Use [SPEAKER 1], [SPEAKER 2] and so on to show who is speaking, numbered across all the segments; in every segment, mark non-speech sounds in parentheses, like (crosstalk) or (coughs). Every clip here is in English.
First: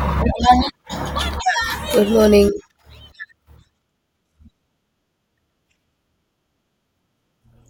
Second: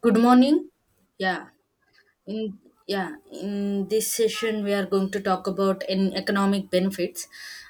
[SPEAKER 1] Good morning. Yeah,
[SPEAKER 2] Good morning.
[SPEAKER 1] in yeah, in this session we are going to talk about in economic benefits.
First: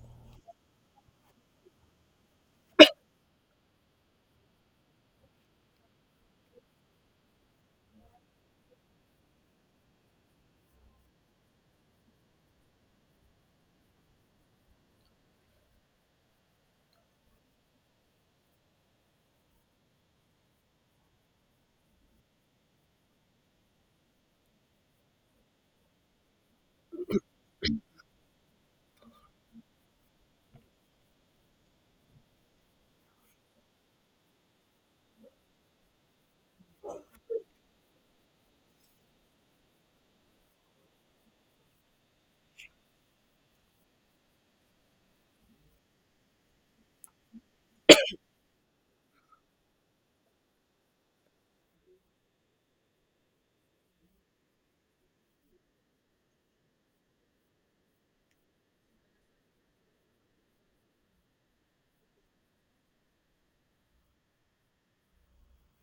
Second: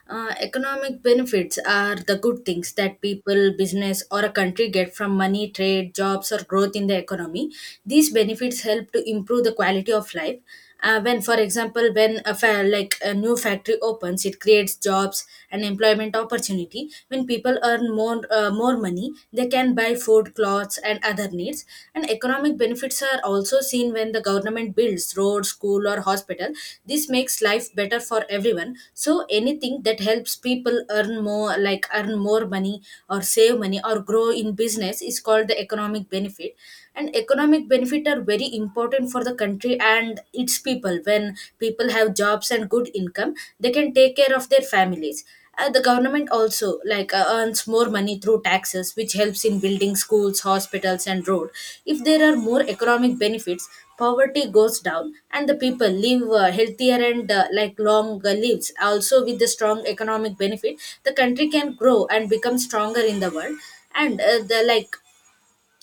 [SPEAKER 1] Economic benefits are the good things that people, business, or a country get from money, trade, jobs, or growth in the economy. These benefits help to improve the quality of life when, for example, when like a new factory opens, it creates jobs and employment opportunity. When people earn more money, they can buy food, clothes, and other needs, and economic benefits are also seen when the government builds road, school, or hospital. This makes life better for everyone. So anything that helps people earn more, like earn more money or save money or grow in business, is called the economic benefit. And economic benefit are very important for the country and its people. When people have jobs and good income, they can take care of their families. The government also earns more money through taxes, which helps in building schools, hospitals, and road. If there are more economic benefits, poverty goes down, and the people live healthier and like long lives. Also, with the strong economic benefit, the country can grow and become stronger in the world. And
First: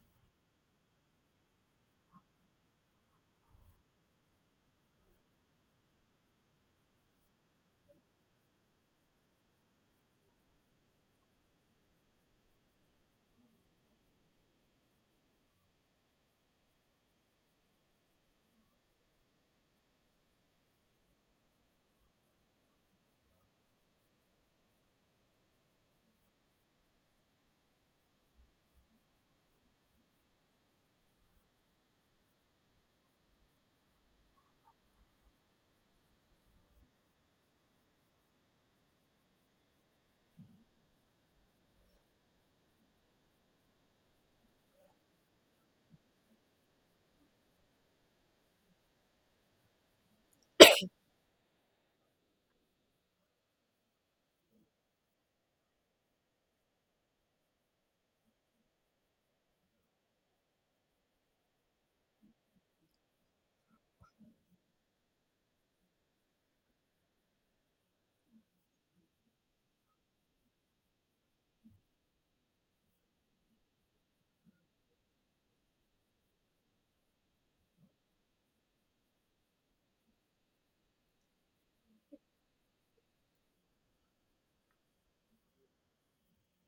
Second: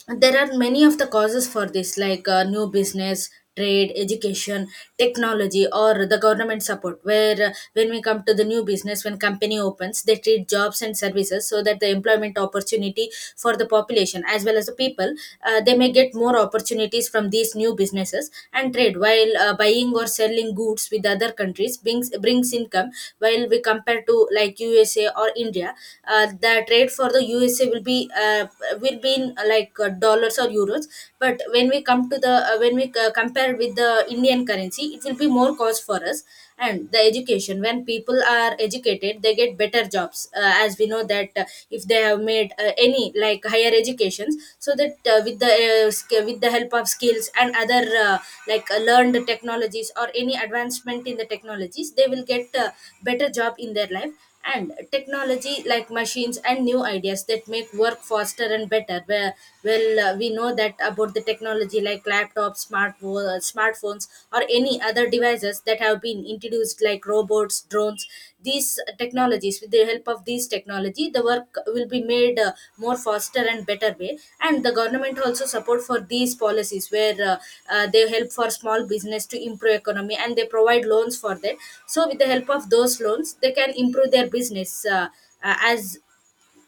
[SPEAKER 1] there are many of the causes for this, like new business, trade, education, technology, or the government support. Where when we come to the new business, when company opens, they treat jobs and services, so that the employment opportunity for the population as well as the people, they may get more opportunities from these new businesses and trade. While buying or selling goods with other countries brings income. While we compare to like USA or India, the trade for the USA will be in like dollars or euros. But when we come to the when we compare with the Indian currency, it will be more cost for us. And the education, when people are educated, they get better jobs. As we know that if they have made any like higher educations, so that with the with the help of skills and other like learned technologies or any advancement in the technologies, they will get better job in their life. And technology, like machines and new ideas that make work faster and better, where well, we know that about the technology like laptops, smartphones or any other devices that have been introduced, like robots, drones. These technologies, with the help of these technology, the work will be made more faster and better way. And the government also support for these policies, where they help for small business to improve economy, and they provide loans for that. So with the help of those loans, they can improve their business uh, as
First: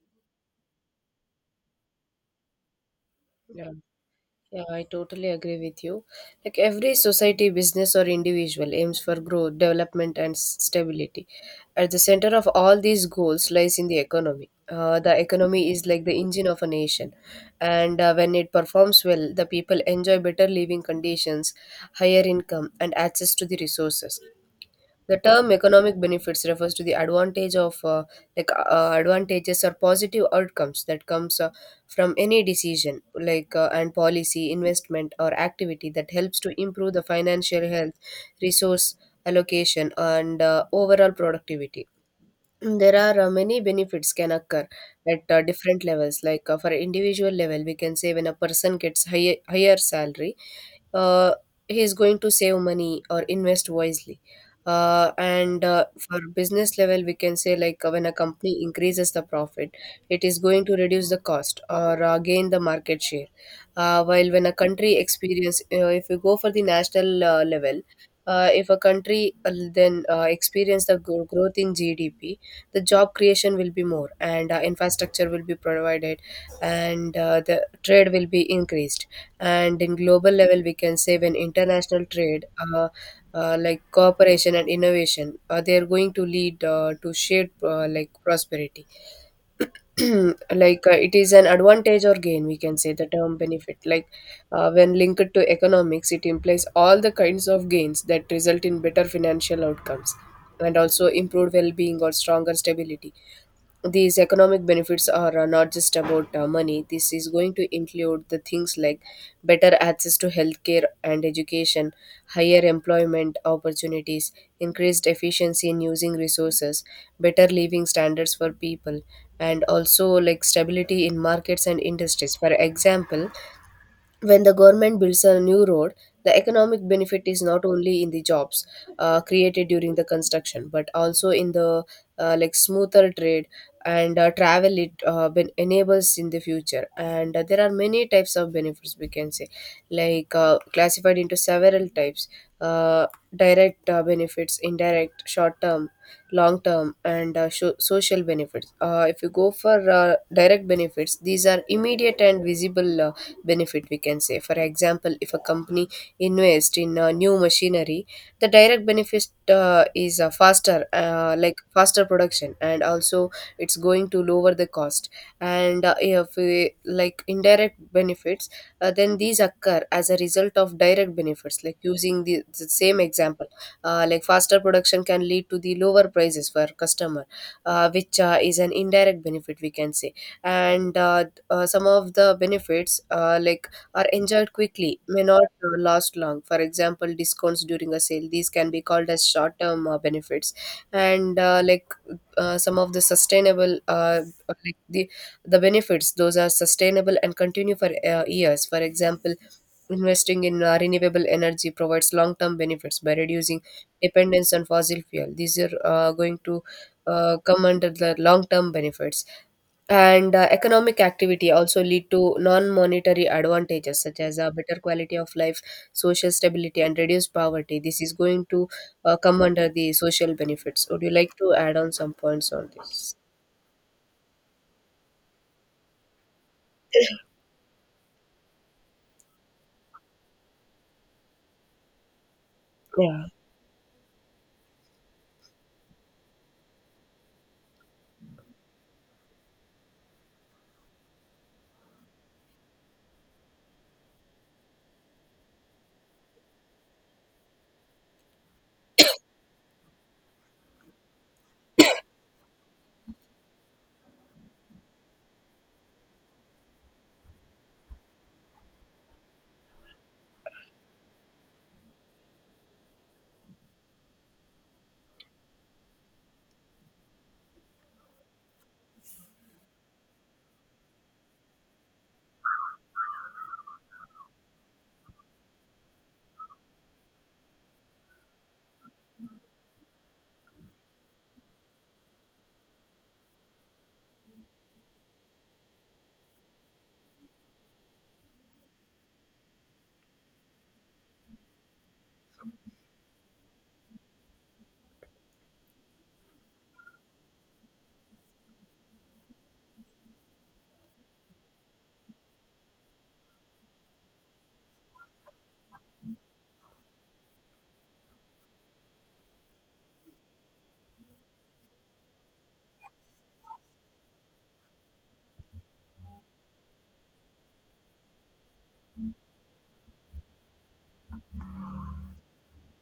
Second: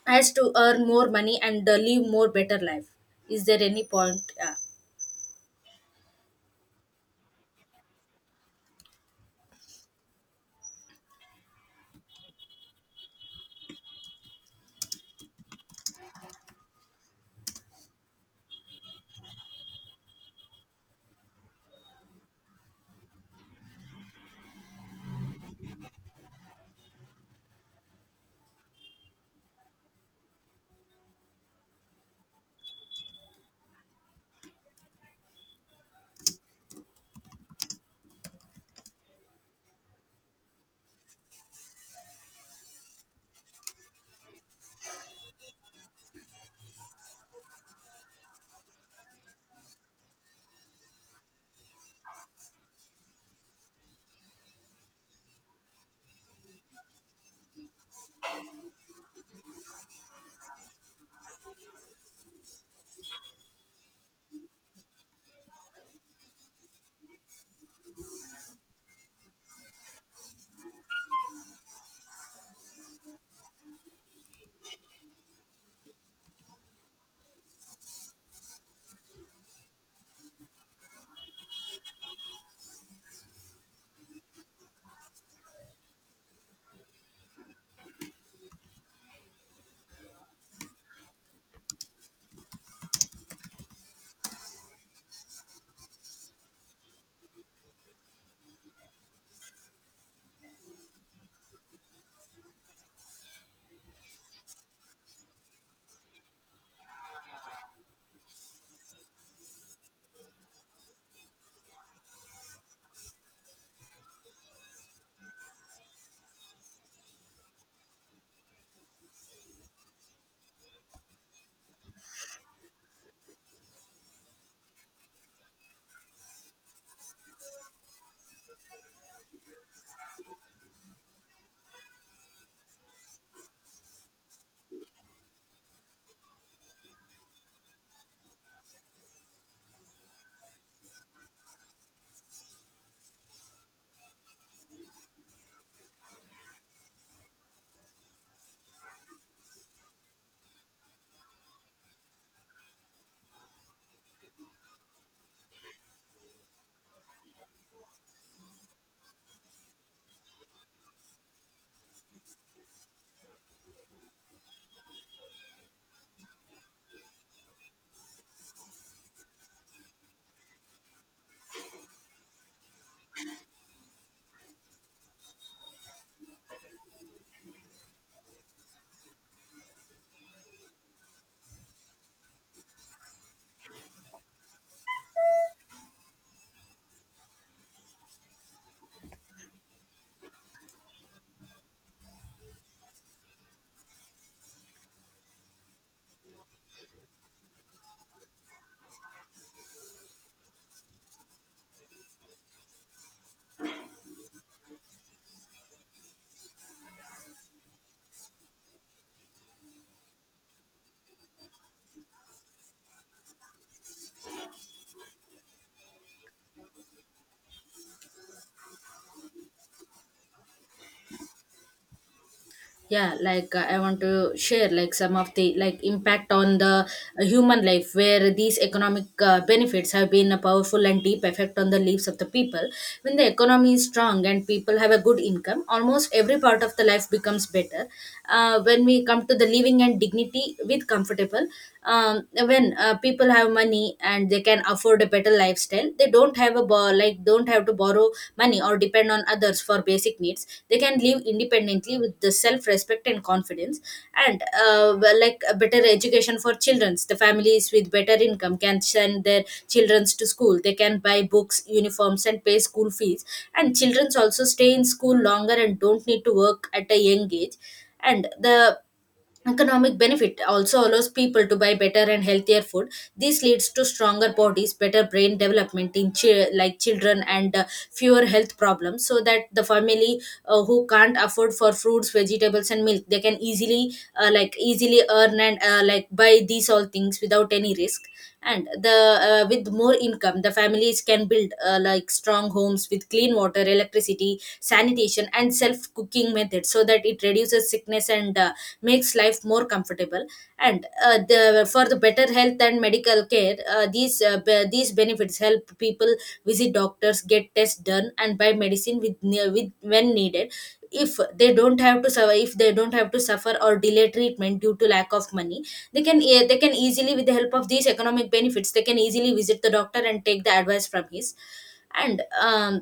[SPEAKER 1] as to earn more money and live more better life. Is there
[SPEAKER 2] Yeah,
[SPEAKER 1] any point?
[SPEAKER 2] yeah, I totally agree with you. Like every society, business, or individual aims for growth, development, and stability. At the center of all these goals lies in the economy. The economy is like the engine of a nation, and when it performs well, the people enjoy better living conditions, higher income, and access to the resources. The term economic benefits refers to the advantage of advantages or positive outcomes that comes from any decision and policy investment or activity that helps to improve the financial health, resource allocation, and overall productivity. There are many benefits can occur at different levels. Like for individual level, we can say when a person gets higher salary, uh, he is going to save money or invest wisely. And For business level, we can say like when a company increases the profit, it is going to reduce the cost or gain the market share. While when a country experience, if you go for the national level, if a country then experience the growth in gdp, the job creation will be more, and infrastructure will be provided, and the trade will be increased. And in global level, we can say when international trade, like cooperation and innovation, they are going to lead to shared prosperity. (clears throat) Like it is an advantage or gain, we can say. The term benefit, like when linked to economics, it implies all the kinds of gains that result in better financial outcomes and also improved well-being or stronger stability. These economic benefits are not just about money. This is going to include the things like better access to healthcare and education, higher employment opportunities, increased efficiency in using resources, better living standards for people, and also like stability in markets and industries. For example, when the government builds a new road, the economic benefit is not only in the jobs created during the construction, but also in the smoother trade and travel it enables in the future. And there are many types of benefits, we can say, classified into several types: uh, direct benefits, indirect, short term, long term, and social benefits. If you go for direct benefits, these are immediate and visible. Benefit, we can say, for example, if a company invests in new machinery, the direct benefit is faster production, and also it's going to lower the cost. And if we, like indirect benefits, then these occur as a result of direct benefits, like using the same example. Like faster production can lead to the lower prices for customer, which is an indirect benefit, we can say. And Some of the benefits, are enjoyed quickly, may not last long. For example, discounts during a sale, these can be called as short term benefits. And like Some of the sustainable, like the the benefits those are sustainable and continue for years. For example, investing in renewable energy provides long term benefits by reducing dependence on fossil fuel. These are going to come under the long term benefits. And economic activity also lead to non-monetary advantages, such as a better quality of life, social stability, and reduced poverty. This is going to come under the social benefits. Would you like to add on some points on this?
[SPEAKER 1] Yeah, like I want to share like some of the like impact on the human life, where these economic benefits have been a powerful and deep effect on the lives of the people. When
[SPEAKER 2] Yeah.
[SPEAKER 1] the economy is strong and people have a good income, almost every part of the life becomes better. When we come to the living and dignity with comfortable, when people have money and they can afford a better lifestyle, they don't have like don't have to borrow money or depend on others for basic needs. They can live independently with the self respect and confidence. And like a better education for children, the families with better income can send their children to school. They can buy books, uniforms, and pay school fees, and children also stay in school longer and don't need to work at a young age. And the economic benefit also allows people to buy better and healthier food. This leads to stronger bodies, better brain development in like children, and fewer health problems. So that the family who can't afford for fruits, vegetables, and milk, they can easily like easily earn and like buy these all things without any risk. And the with more income, the families can build like strong homes with clean water, electricity, sanitation, and self cooking methods, so that it reduces sickness and makes life more comfortable. And for the better health and medical care, these these benefits help people visit doctors, get tests done, and buy medicine with when needed. If they don't have to suffer, or delay treatment due to lack of money, they can easily, with the help of these economic benefits, they can easily visit the doctor and take the advice from his. And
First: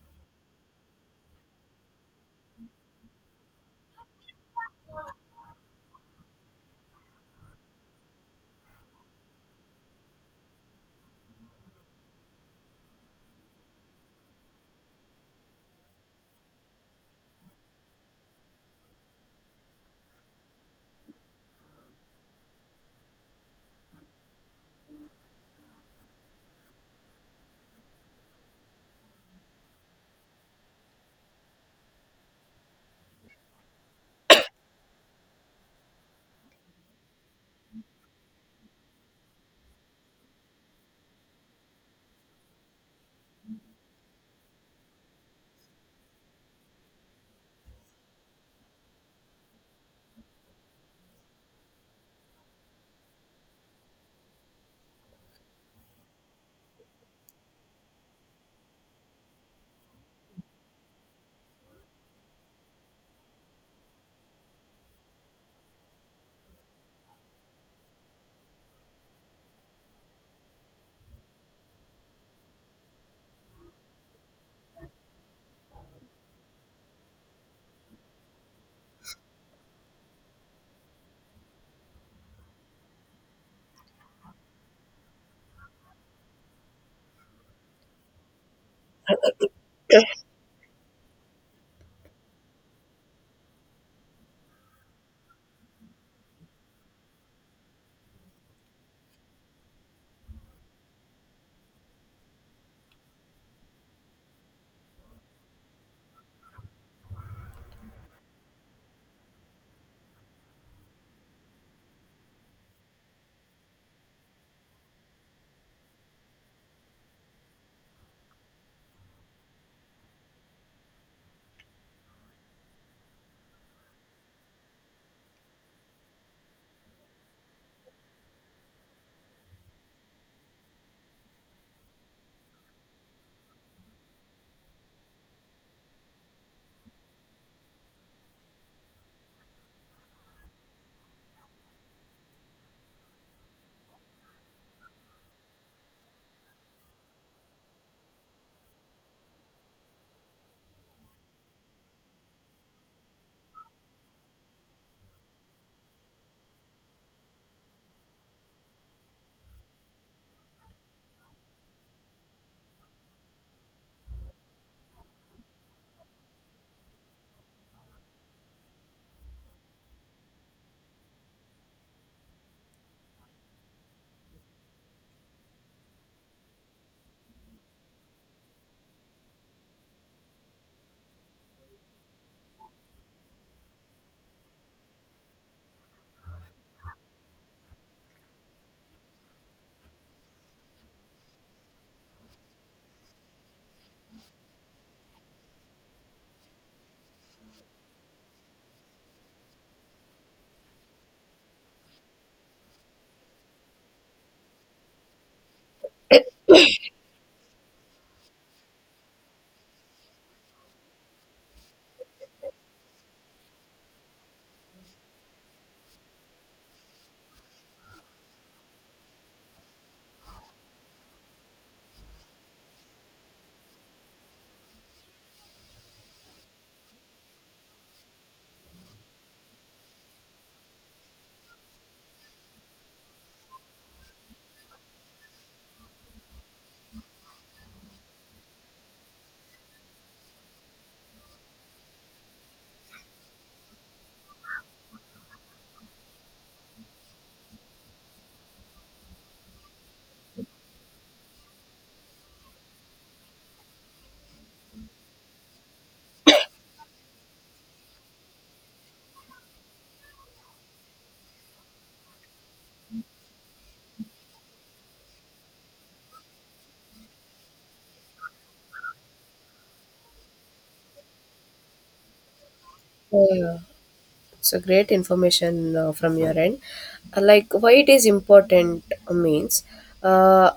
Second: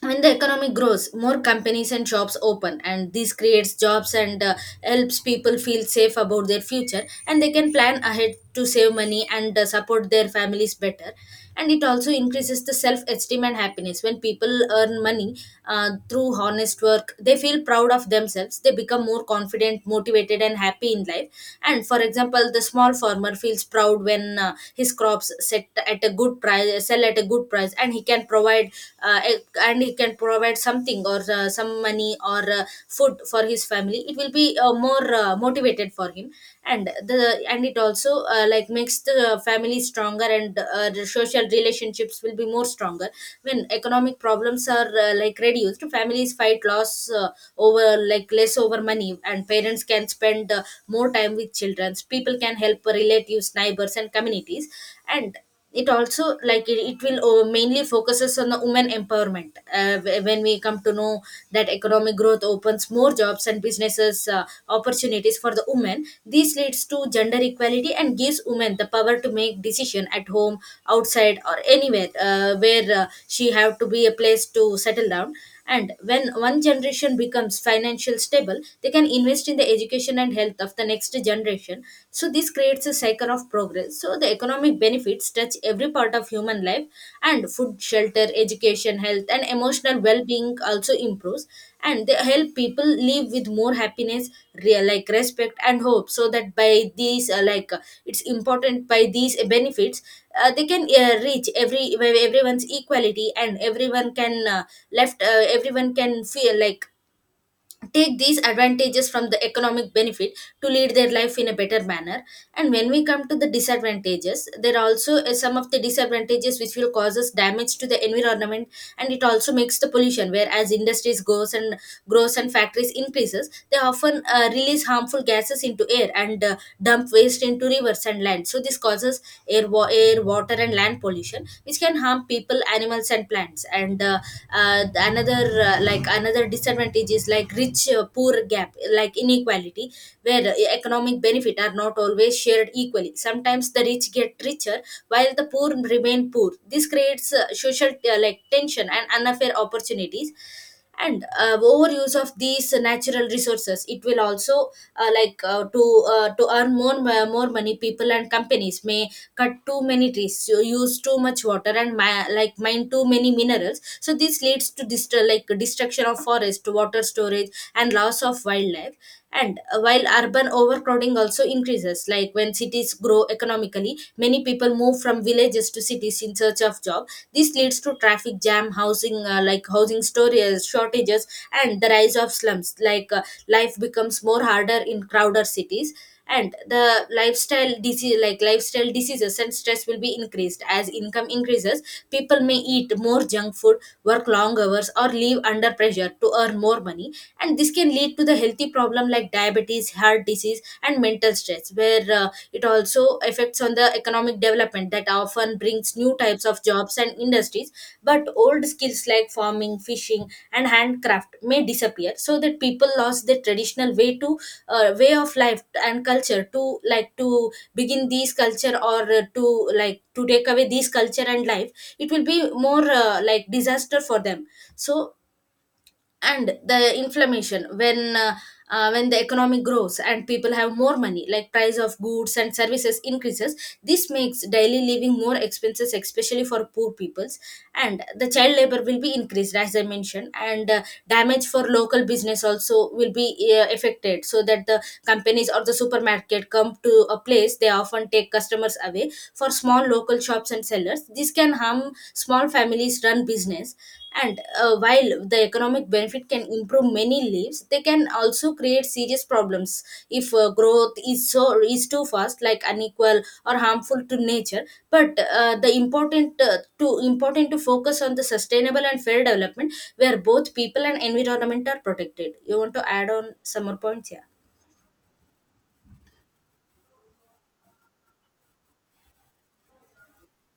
[SPEAKER 1] When the economy grows, more companies and shops open, and this creates jobs and helps people feel safe about their future, and they can plan ahead to save money and support their families better. And it also increases the self esteem and happiness. When people earn money through honest work, they feel proud of themselves. They become more confident, motivated, and happy in life. And for example, the small farmer feels proud when his crops set at a good price sell at a good price, and he can provide uh, a- and he can provide something or some money or food for his family. It will be more motivated for him. And the and it also like makes the family stronger, and the social relationships will be more stronger. When economic problems are like reduced, families fight loss over like less over money, and parents can spend more time with children. People can help relatives, neighbors, and communities. And it also like it will mainly focuses on the women empowerment. When we come to know that economic growth opens more jobs and businesses opportunities for the women, this leads to gender equality and gives women the power to make decision at home, outside, or anywhere where she have to be a place to settle down. And when one generation becomes financial stable, they can invest in the education and health of the next generation. So this creates a cycle of progress. So the economic benefits touch every part of human life, and food, shelter, education, health, and emotional well-being also improves, and they help people live with more happiness, real like respect and hope. So that by these it's important by these benefits, they can reach everyone's equality, and everyone can left everyone can feel like take these advantages from the economic benefit to lead their life in a better manner. And when we come to the disadvantages, there are also some of the disadvantages which will causes damage to the environment, and it also makes the pollution. Where as industries goes and grows and factories increases, they often release harmful gases into air, and dump waste into rivers and land. So this causes air, water, and land pollution, which can harm people, animals, and plants. And uh, uh, the another uh, like another disadvantage is like rich poor gap, like inequality, where economic benefit are not always shared equally. Sometimes the rich get richer while the poor remain poor. This creates social like tension and unfair opportunities. And overuse of these natural resources, it will also uh, like uh, to to earn more money, people and companies may cut too many trees, so use too much water, and like mine too many minerals. So this leads to like destruction of forest, water storage, and loss of wildlife. And while urban overcrowding also increases, like when cities grow economically, many people move from villages to cities in search of job. This leads to traffic jam, housing like housing storage shortages, and the rise of slums. Life becomes more harder in crowded cities. And the lifestyle disease like lifestyle diseases and stress will be increased. As income increases, people may eat more junk food, work long hours, or live under pressure to earn more money. And this can lead to the healthy problem like diabetes, heart disease, and mental stress, where it also affects on the economic development that often brings new
[SPEAKER 2] (coughs)
[SPEAKER 1] types of jobs and industries. But old skills like farming, fishing, and handcraft may disappear, so that people lost their traditional way of life and culture, to like to begin these culture, or to like to take away these culture and life, it will be more like disaster for them. So, and the inflammation, when the economy grows and people have more money, like price of goods and services increases, this makes daily living more expenses, especially for poor peoples. And the child labor will be increased, as I mentioned. And damage for local business also will be affected, so that the companies or the supermarket come to a place, they often take customers away for small local shops and sellers. This can harm small families run business. And while the economic benefit can improve many lives, they can also create serious problems if growth is too fast, like unequal or harmful to nature. But the important to focus on the sustainable and fair development, where both people and environment are protected. You want to add on
[SPEAKER 2] Yeah,
[SPEAKER 1] some more points? Yeah.
[SPEAKER 2] so great information from your end. Like why it is important means uh,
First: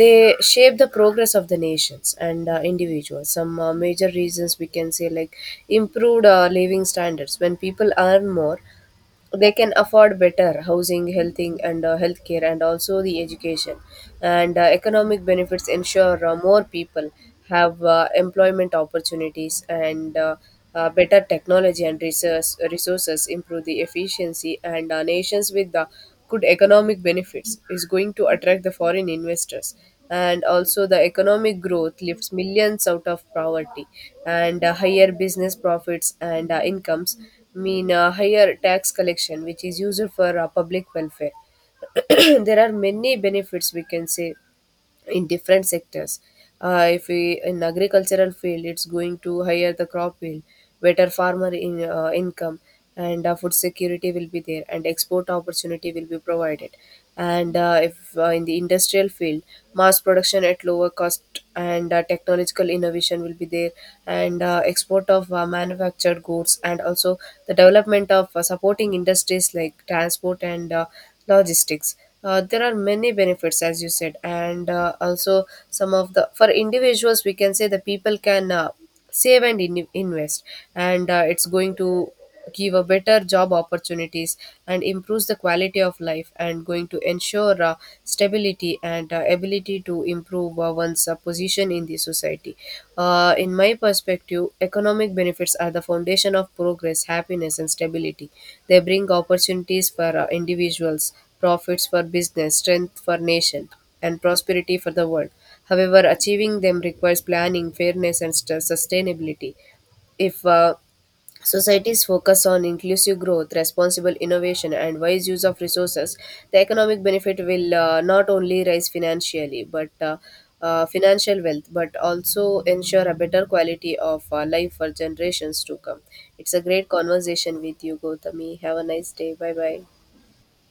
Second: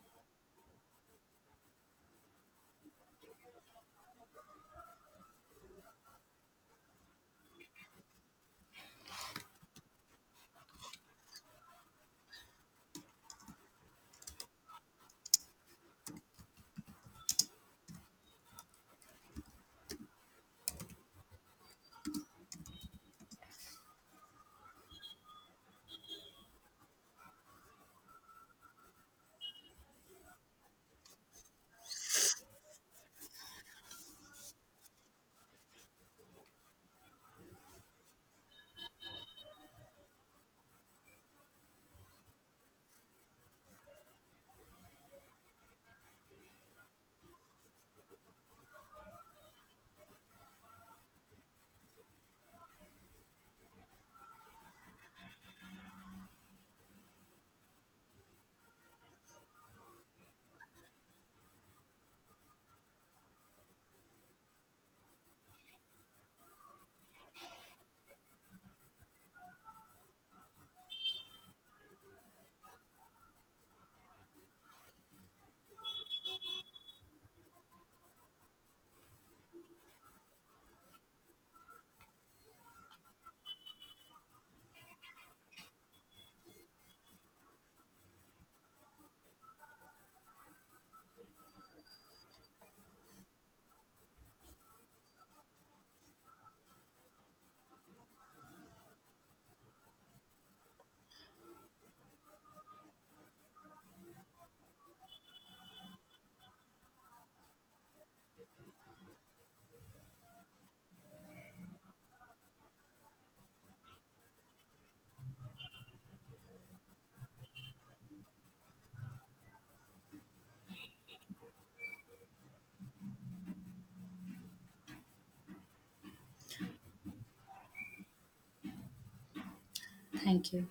[SPEAKER 2] they shape the progress of the nations and individuals. Some major reasons, we can say, like improved living standards. When people earn more, they can afford better housing, healthing, and healthcare, and also the education. And economic benefits ensure more people have employment opportunities, and better technology and resources improve the efficiency. And nations with good economic benefits is going to attract the foreign investors. And also, the economic growth lifts millions out of poverty, and higher business profits and incomes mean higher tax collection, which is used for public welfare. (clears throat) There are many benefits, we can say, in different sectors. If we in agricultural field, it's going to higher the crop yield, better farmer in income, and food security will be there, and export opportunity will be provided. And if in the industrial field, mass production at lower cost, and technological innovation will be there, and export of manufactured goods, and also the development of supporting industries like transport and logistics. There are many benefits, as you said, and also some of the for individuals, we can say the people can save and invest, and it's going to give a better job opportunities and improves the quality of life, and going to ensure stability and ability to improve one's position in the society. In my perspective, economic benefits are the foundation of progress, happiness, and stability. They bring opportunities for individuals, profits for business, strength for nation, and prosperity for the world. However, achieving them requires planning, fairness, and sustainability. If societies focus on inclusive growth, responsible innovation, and wise use of resources, the economic benefit will not only rise financially, but financial wealth, but also ensure a better quality of life for generations to come. It's a great conversation with you, Gautami. Have a nice day. Bye bye.
[SPEAKER 1] Thank you.